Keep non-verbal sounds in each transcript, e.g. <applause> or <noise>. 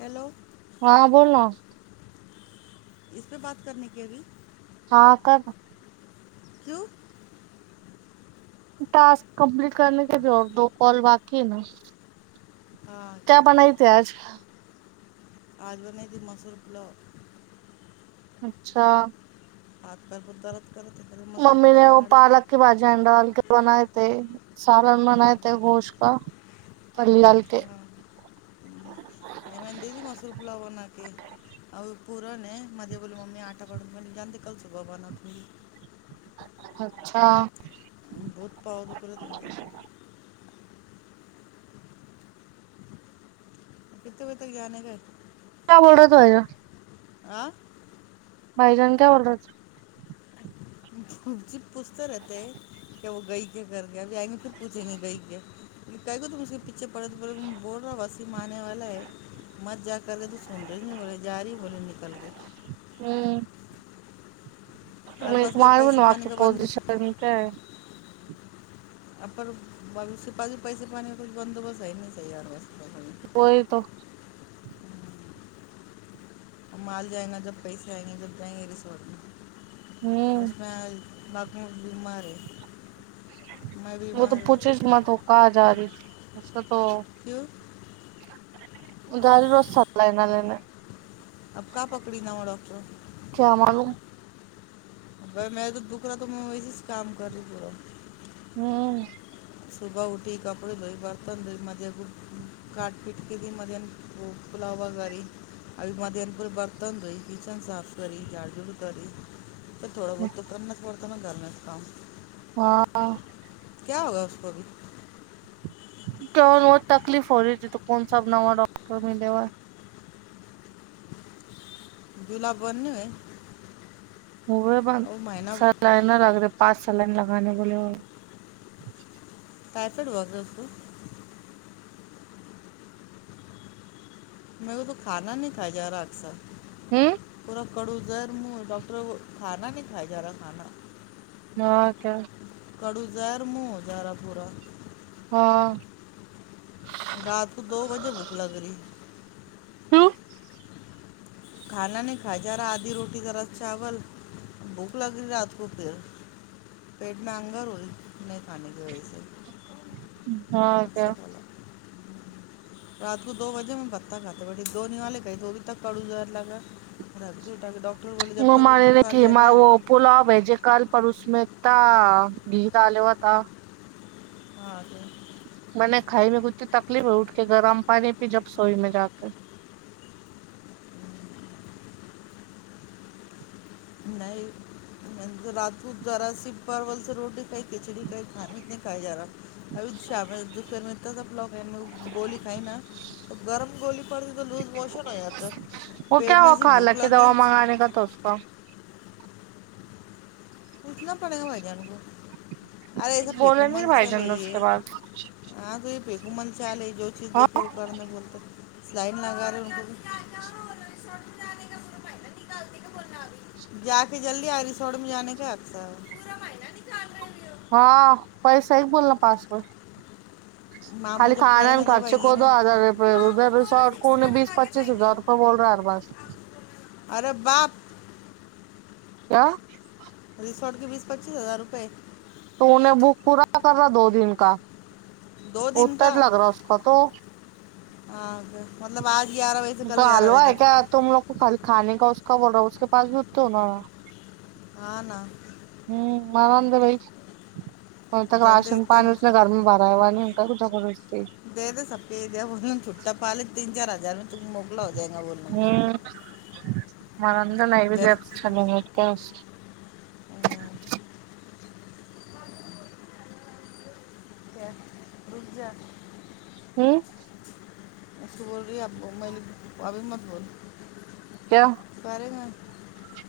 Hello ہاں بو اس پہ بات کرنے کے ابھی ہاں کب کیوں ٹاسک کمپلیٹ کرنے کے لیے اور دو کال باقی ہے نا ہاں کیا بناائی تھ آج آجو میںید مصوورپ ل اچھا آ پار بترت ممی نے وہ پالک کی بھجیاں ڈال کے بنائے تھے سالن بنائے تھے گوشت کا پلی ڈال کے ہ نہیں م د تی مسور پلا بنا کے ا پورا ہے مھے بولے ممی آٹا پڑوں ب جانتے کل سےو بگان اٹ اچھا بہت پؤ ل کرا ت مارے کتنے بج تری جان گھر کیا بول رہا تو ویرا آ بائی جان کیا بول رہ تھا ج پوچھتے رہتے ہیں کہ وہ گئی کیا کر گ ابھی آئیں گے پھر پوچھیں گے گئی کیا گچ اچھے پڑے تو پڑ بول رہا بس م آنے والا ہے مر جا کر تو سن رہے نہیں بولے جا رہی بولے نکل کے ہمارے ایک پاس کبھی مارو ن پیسے پانی آکی کا بند پزیشن کیا ا پاازی پیسے پانی کا کچھ بندوبست ہے نہیں صاہی ہار و کوئی تو ہم مال جائیں گا جب پیسے آئیں گے جب جائیں گے ہمم ریسورٹ میں <unintelligible> م بھی مارے <inaudible> وہ تو پوچھیس مت کہاں جا رہی اچا <inaudible> تو کیوں تو گڑ رست <unintelligible> اب کا پکڑ نہا ہو ڈاکاکٹر کیا معلوم بھائی میں تو دکھ رہا تھا میں وہی سے کام کر رہی پورا ہوں صبح اٹھی کپڑے دھوئی برتن دھوئی مد پ کاٹ پٹ کے دی مد پلاوا کری ا مد پورے برتن دھوئی کچن صاف کری جاڑ جڑ کری تھوڑا بہ تو کرنا پ کت میں گھر میں کام <unintelligible> ہاں کیا ہوگا ہوبھی کیا بہت تکلیف ہو رہی تھی تو کون سا نواں ڈاکٹر ملے ہوا جلہ بند نہیں ہے م ب س لائ نہ رگ رہ <unintelligible> پانچ سلن لگانے بولے ہو کا پڑوا گس میں وہ تو کھانا نہیں کا جاارا اکثر ہوں ک زر ڈٹر کانا نہیں کائے جارا کھانا ن کے <unintelligible> ہڑ ہزار م ہزارہ پورا ہاں رات کو دو بجے بھک لگ رہی ہوں کھانا نہیں کھا جا رہا آدھی روٹی دراس چاول بھوک لگ رہی رات کو پھر پیٹ میں انگر ہوی نہیں پانی بھیس ہاں م سے کیا ک رات کو دو بجے میں بتہ کھاتے بیٹھی د نہیں والے گئے تو ا بھیھی تک کڑوز ل گاا ڈاکٹ <unintelligible> وہ منی ل کہ وہ پلاب ہے ج کال پروس اسمتا گیت آل ہوتا <unintelligible> ہاں ج <inaudible> میں نے کھائی میں کتنی تکلیف ہو اٹھ کے گرم پانی پ جب سوئی میں جا کے نہیں رات کو ذرا س پرول سے روٹی کئی کھچڑی کئی کھانے ات نہیں کھائی جا رہا ابھی شام میں دو پر میں انا سب لوگ گولی کھائی نا گرم گولی پڑی تو لوز موشن ہو جاتا وہ پیٹ کیا میں ہوا ایسی خالہ بھوک کی لگ دوا رہی منگانے کا تھا اس کا کچ نہ پل ہو جان گ ارے سب پیک بولے مل نہیں بھائی چلے جان نے اس کے ہے بعد ہاں کو پ کو م جلے جو چیز ہاں دیکے وہ کرنا بولتا لائن لگا رہے کو جا کے جلدی آ رہی سوڑ مجانے کیاپتا ہاں بی صحی بولنا پاس کو ماموں خالی جب کھانا کریں میں گے جب خرچے آئیں گے کو نا دو ہزاروپ ریسارٹ کون بیس پچیس ہزار روپئے بول رہا ہے بس اورے بپ کیا سوٹ کے بیس پچیس ہزار روپئے تو انیں بک پورا کرا دو دن کا دو دن اتر کا لگ رہا اس کا تو ہاں مطلب آج گیارہ بجے سے کل گیارہ حلوا بجے ہے کیا تک تم لوگ کو کل کھانے کا کا بول رہا ہ اس کے پاس بھی تو نا ہ ن ہوں مارند بئی ابھ تک گندے راشن ایک ٹائم پانی اس نے گھر میں بھرا ہے ہوا نہیں <inaudible> دے د سب دے ب چھوٹا پال تینن چارج جر ہ مر اندر نہیں تیرے جائے چلے م کیا <inaudible> ہوں بول رہی آپ میں ابھی مت بول کیا برے میں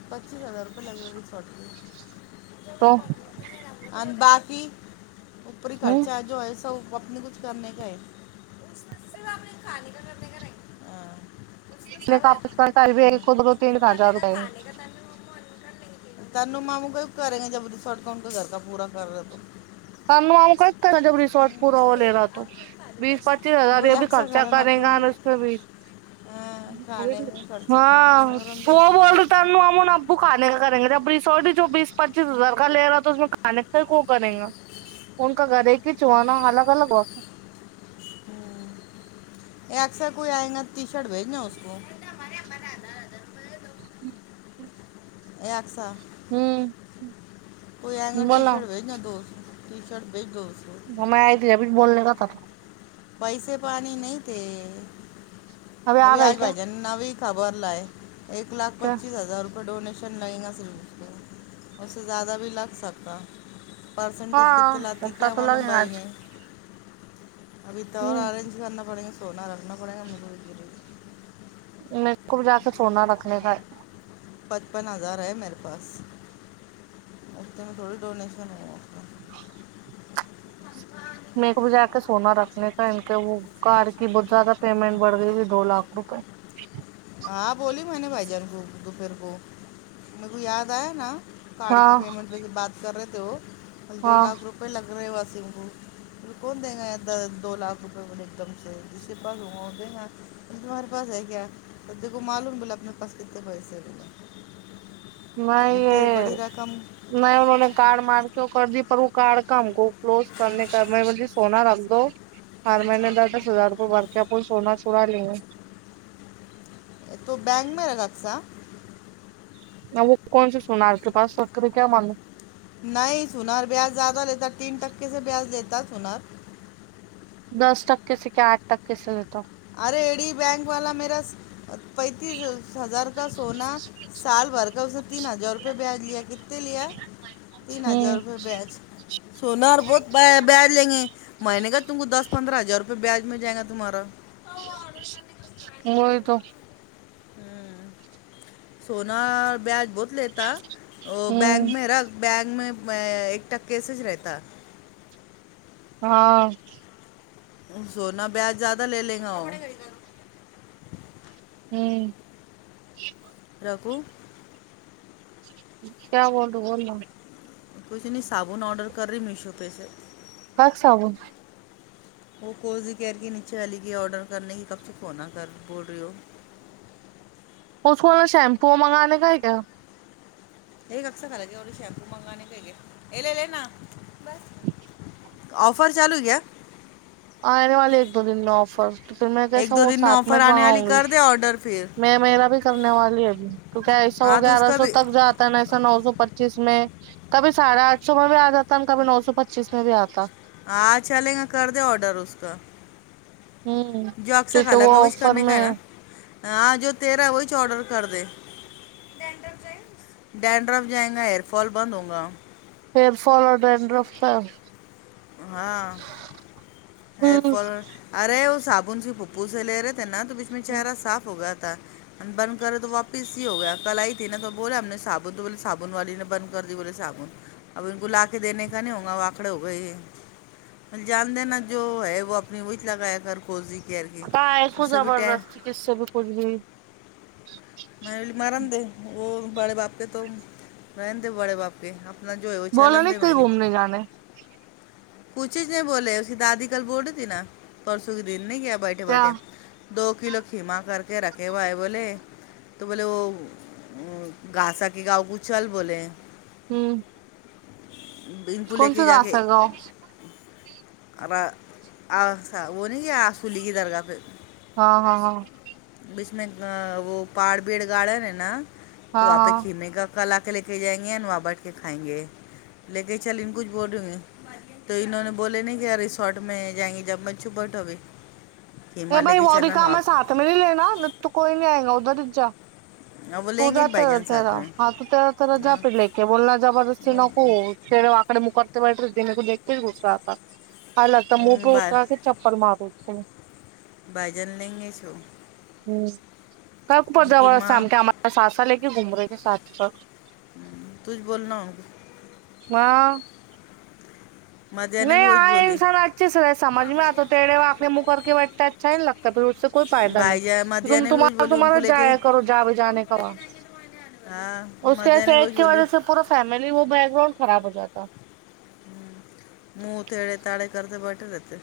پچیس ہزار روپئے لگے وہی چوٹ پ تو اور باقی پوری ہوں خرچہ جو ایسا ہی اپنے کچھ کرنے کا ہے کے کانے کا اس میں سب رہتا ہاں۔ جو کرنے کا کھانے کا <unintelligible> تن مامو کوئی کریں گے جبد سٹ کر ہن کا گ کا پورا کر ل دو س آام کرتا ہے نا جب ریسورٹ پورا وہ یہ لے رہا تو آپ کو کھانے کا بیس پچ پیس ہزار بولے بھی اکثر خرچا کھانا نا کریں گا اپن اس بھی ہاں، کھانے میں خرچہ کریں گے ہاں محرم دے وہ بول رہ تھا ام ابو کھانے کا کریں گے جب ریسورٹ ہی جو بیس پچیس ہزار کا لے رہا ہے تو اس میں کھان کا کو کریں گا ان کا گھر ایک ہی چوانا الگ الگ ہو کہ اکثر کوئی آئے گا ٹی شرٹ بھیجنا اس کو <unintelligible> ایک سا ہوں کو ای گ ٹی بولا شرٹ وا دو سو ٹی شرٹ بیگ ہ میں آئی تھی اب بولنے کا تھا تو پیسے پانی نہیں تھے آ ابھی گئے آج کیا بھائی جان نوی سامان لیے ایک لاک کیا پچیس ہزار روپئے ڈونیٹ شن لگے گا سر کو اس سے زیادہ بھی لگ سکتا پرسنٹیج کتتے ہاں لات ت پتا کیا تو معلوم لگے بھائی آج نے ابھی تو اور ہ آرنج کرنا پڑے گا بنا رہ سنا پڑھے ہم ہے میرے کو بھی جا کے چوڑنا رکھنے کا پچپن ہزار ہے میرے پاس استے میں تھوڑی ڈونیشن ہوا میرے کو بھی جا کے سونا رکھنے وہ کار کی بہت زیادہ پیمنٹ بڑھ گئی ہوئی دو لاکھ روپئے ہاں بولی میں نے بھائی جان کو دوپہر کو میرے کو یاد آیا نا پڑی ہاں پیمنٹ پہ سے بات کر رہے تھ تو دو ہاں لاکھ روپئے لگ رہے وس کون دیں گا دو لاکھ روپے ایک دم سے جس کے پاسا دے گا تمہارے پاس ہے کیا تو دیکھو معلوم بولے اپنے پاس کتے پیسے بلا نہیں یہ نہیں انہوں نے کارڈ مار کے کر دی پر وہ کارڈ کا ہم کو کلوز کرنے کا میں م سونا رکھ دو ہر میں نے دس دس ہزار روپئے بورق پ سونا چڑا لے تو بینک میں ر گا سا ا وہ کون سا سنا آپ کے پاس فکر کیا معانوم نہیں سنا بیاز زیادہ لیتا تین ٹکے سے بیاج دیتا تت ہور دس ٹکے سے کیا آٹھ ٹکے سے دیتا ہ ارے ایڈی بینک والا میرا پینتیس ہزار کا سونا سال بھر کا اس نے تین ہزار روپے بیاج لیا کتنے لیا تین ہزار روپے بیاج سونا اور بہت بیاج لیں گے مہینے کا تم کو دس پندرہ ہزار روپے بیاج میں جائے گا تمہارا وہ تو ہ سناار بیاج بہت ک لتا بینک ہوں میں ر بینک میں میں ایک ٹککےسج رہتا ہاں سونا بیاج زیادہ لے لے گا اور <inaudible> رکو کیا بڈ ب کچھ نہیں صابن آڈر کر رہی میشو پہ سے کک صاب وہ کوورز کیئر کے نیچے علی کے آرڈر کرنے کی کب چ کونا کر بول رہی ہو اس کو شیمپو منگانے کا ہے کیا یہ کسا کل گے اور شیمپو منگان کے گے یہ لے لےینا جی آفر چالو کیایا آنے والے ایک دو دن میں آفر تو پھر میں جسا ایک دو وہ دن ساتھ میں آفر آنے والی منگاؤں گی کر دے آرڈر پھر۔ میں میرا بھی سبنے والی ابھی توہ ایسو ہاں تو اس گیارہ کا سو بھی تک جاتا نا ایسا نو سو پ پچیس میں کبھی ساھے آٹھ سو میں بھی آ جاتا ن کبھی نو سو پچیس میں بھی آتا ہاں چلیں گا کر د آڈر اس کا ہوں جو اکثر کیونکہ خالہ وہ کا وہی آفر کرنے کا ہے میں نا۔ ہاں جو تیرا وہی چ آڈر کر دے ڈینڈرا جائیں گا hair fall been ہووں God here فال اورڈ رف کا ہاں ہر فال ارے وہ ساب آ سے پپو زر نا تو بیچ میں چہرہاف ہو گیا تھا ہم بند کرے تو واپس ہی ہو گیا کل آئی تھی نا تو بولے ہم نے صابن تو بولے صابن والی نے بند کر دی بولے صابن اب ان کو لا کے دینے کا نہیں ہوگا وہ آکڑے ہو گئے جان دینا و ہے وہ اپنی اچ لگایا کر کوزی کیئر کی ہاں ایکو اس سے بھی ٹین زبردست کس سے بھی کچھ بھی <inaudible> ملی مار د وہ بڑے باپ کے تو رہ تھے بڑے باپ کے جو ہے وہ ب ن چلن دے ت میں گھومنے جانے کچھچ نہیں بولے اس کی دادی کل بوول تھی نا پرسوں کے دن نہیں کیا بیٹھے بیٹھے دو کلو کھیما کر کے رکھے ہواائے بولے تو بولے وہ گھاسا کے گاؤں کو چل بولے ہوں ان کو لے کون س کے جا گاس کے ہے گاؤ وہ نہیں کیا آ سولی کی درگاہ پہ ہاں ہاں ہاں بیچ میں وہ پاار بیڑ گارڈن ہے نا تو ہاں آپہ ہاں کھینے کا کال <unintelligible> لے کے جائیں گے ن وہاں بیٹھ کے کھائیں گے لے کے چل ان کچھ بولوں گے تو انہوں نے بولے ن ار ریسارٹ میں جائیں گے جب میں چھپٹ ہوی <inaudible> ا بھائی اوری کام ہے ساتھ میں نہیں لینا تو کوئی نہیں آئے گا ادھر ہی جا <inaudible> ہاں وہ تو لیں گے جاتا بھائی رہ جان ساتھ تیرا میں ہاں تو تا طرا جا ہاں پہ لے کے بولنا زبردستی وہ- نک <inaudible> مکتے وائٹ رہ دیکنےک ایکتے گس آ <inaudible> ال لگتا مو ہوں، پر ا بھائی کا سے چپل مارو اس ہیں <inaudible> بھائی جن لیں گے سو <inaudible> ہوں <inaudible> کرپ ان کی جبور س سے س ماں ہم کہ آ ہمارا سا سا ل گ گھوم رہے <inaudible> سات سات <unintelligible> ہ تھ بول ن <inaudible> و <unintelligible> مدیہ نے نہیں بھی آ وہی بولی انسان اچھے سے رہے وہ سمج میں آ ہماری تو ہماری تھڑے فیملی آاکنےے جائے مک اس کے لیے ان بٹتا ہے کو <inaudible> کچھ چائن نہیں لگتا ہے <inaudible> سے کوئی ہے فائدہ بھائی جان مدیہ نہیں نے ت بھی وہی بولی ان تمہارا کو لے کے جایا کرو جا بھی ان جانے کو کا لے کے جائیں گے تو وہاں جانے والے ہاں اس مدیہ نے کےسے ایک وہی کی بولی وجہ سے پورا فیملی وہ بیک گراؤنڈ خراب ہو جاتا تو <unintelligible> منہ تھڑے تاڑے کرتے بیٹھے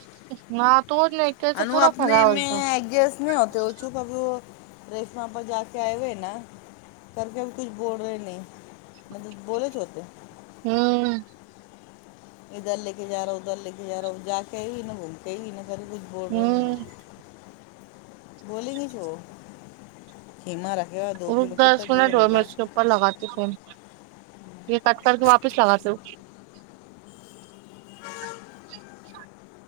ہاں تو ایک طرح <inaudible> سے انو پورا اپنے بھرا ہو گیا۔ میںیس نہیں ہوتے وہ چپ <inaudible> ریسٹوراںپ پر ج کے آئے ہوئے نا کر کے کچھ بول رہے نہیں <inaudible> نہیں بولے چ ہوتے <unintelligible> ہوں ادھر لے کے ج رہا ادھر لے کے جا رہا جا کے بھی ن بولتے بھی ن <inaudible> ویری گڈ بول رہی ہوں ہیں <unintelligible> بلی گی چو خما رکھ <inaudible> رک گ اس ڈ مرچ کے اوپر لگاتی تھھی <inaudible> یہ کٹ کر کے واپس لگا دو ج <unintelligible>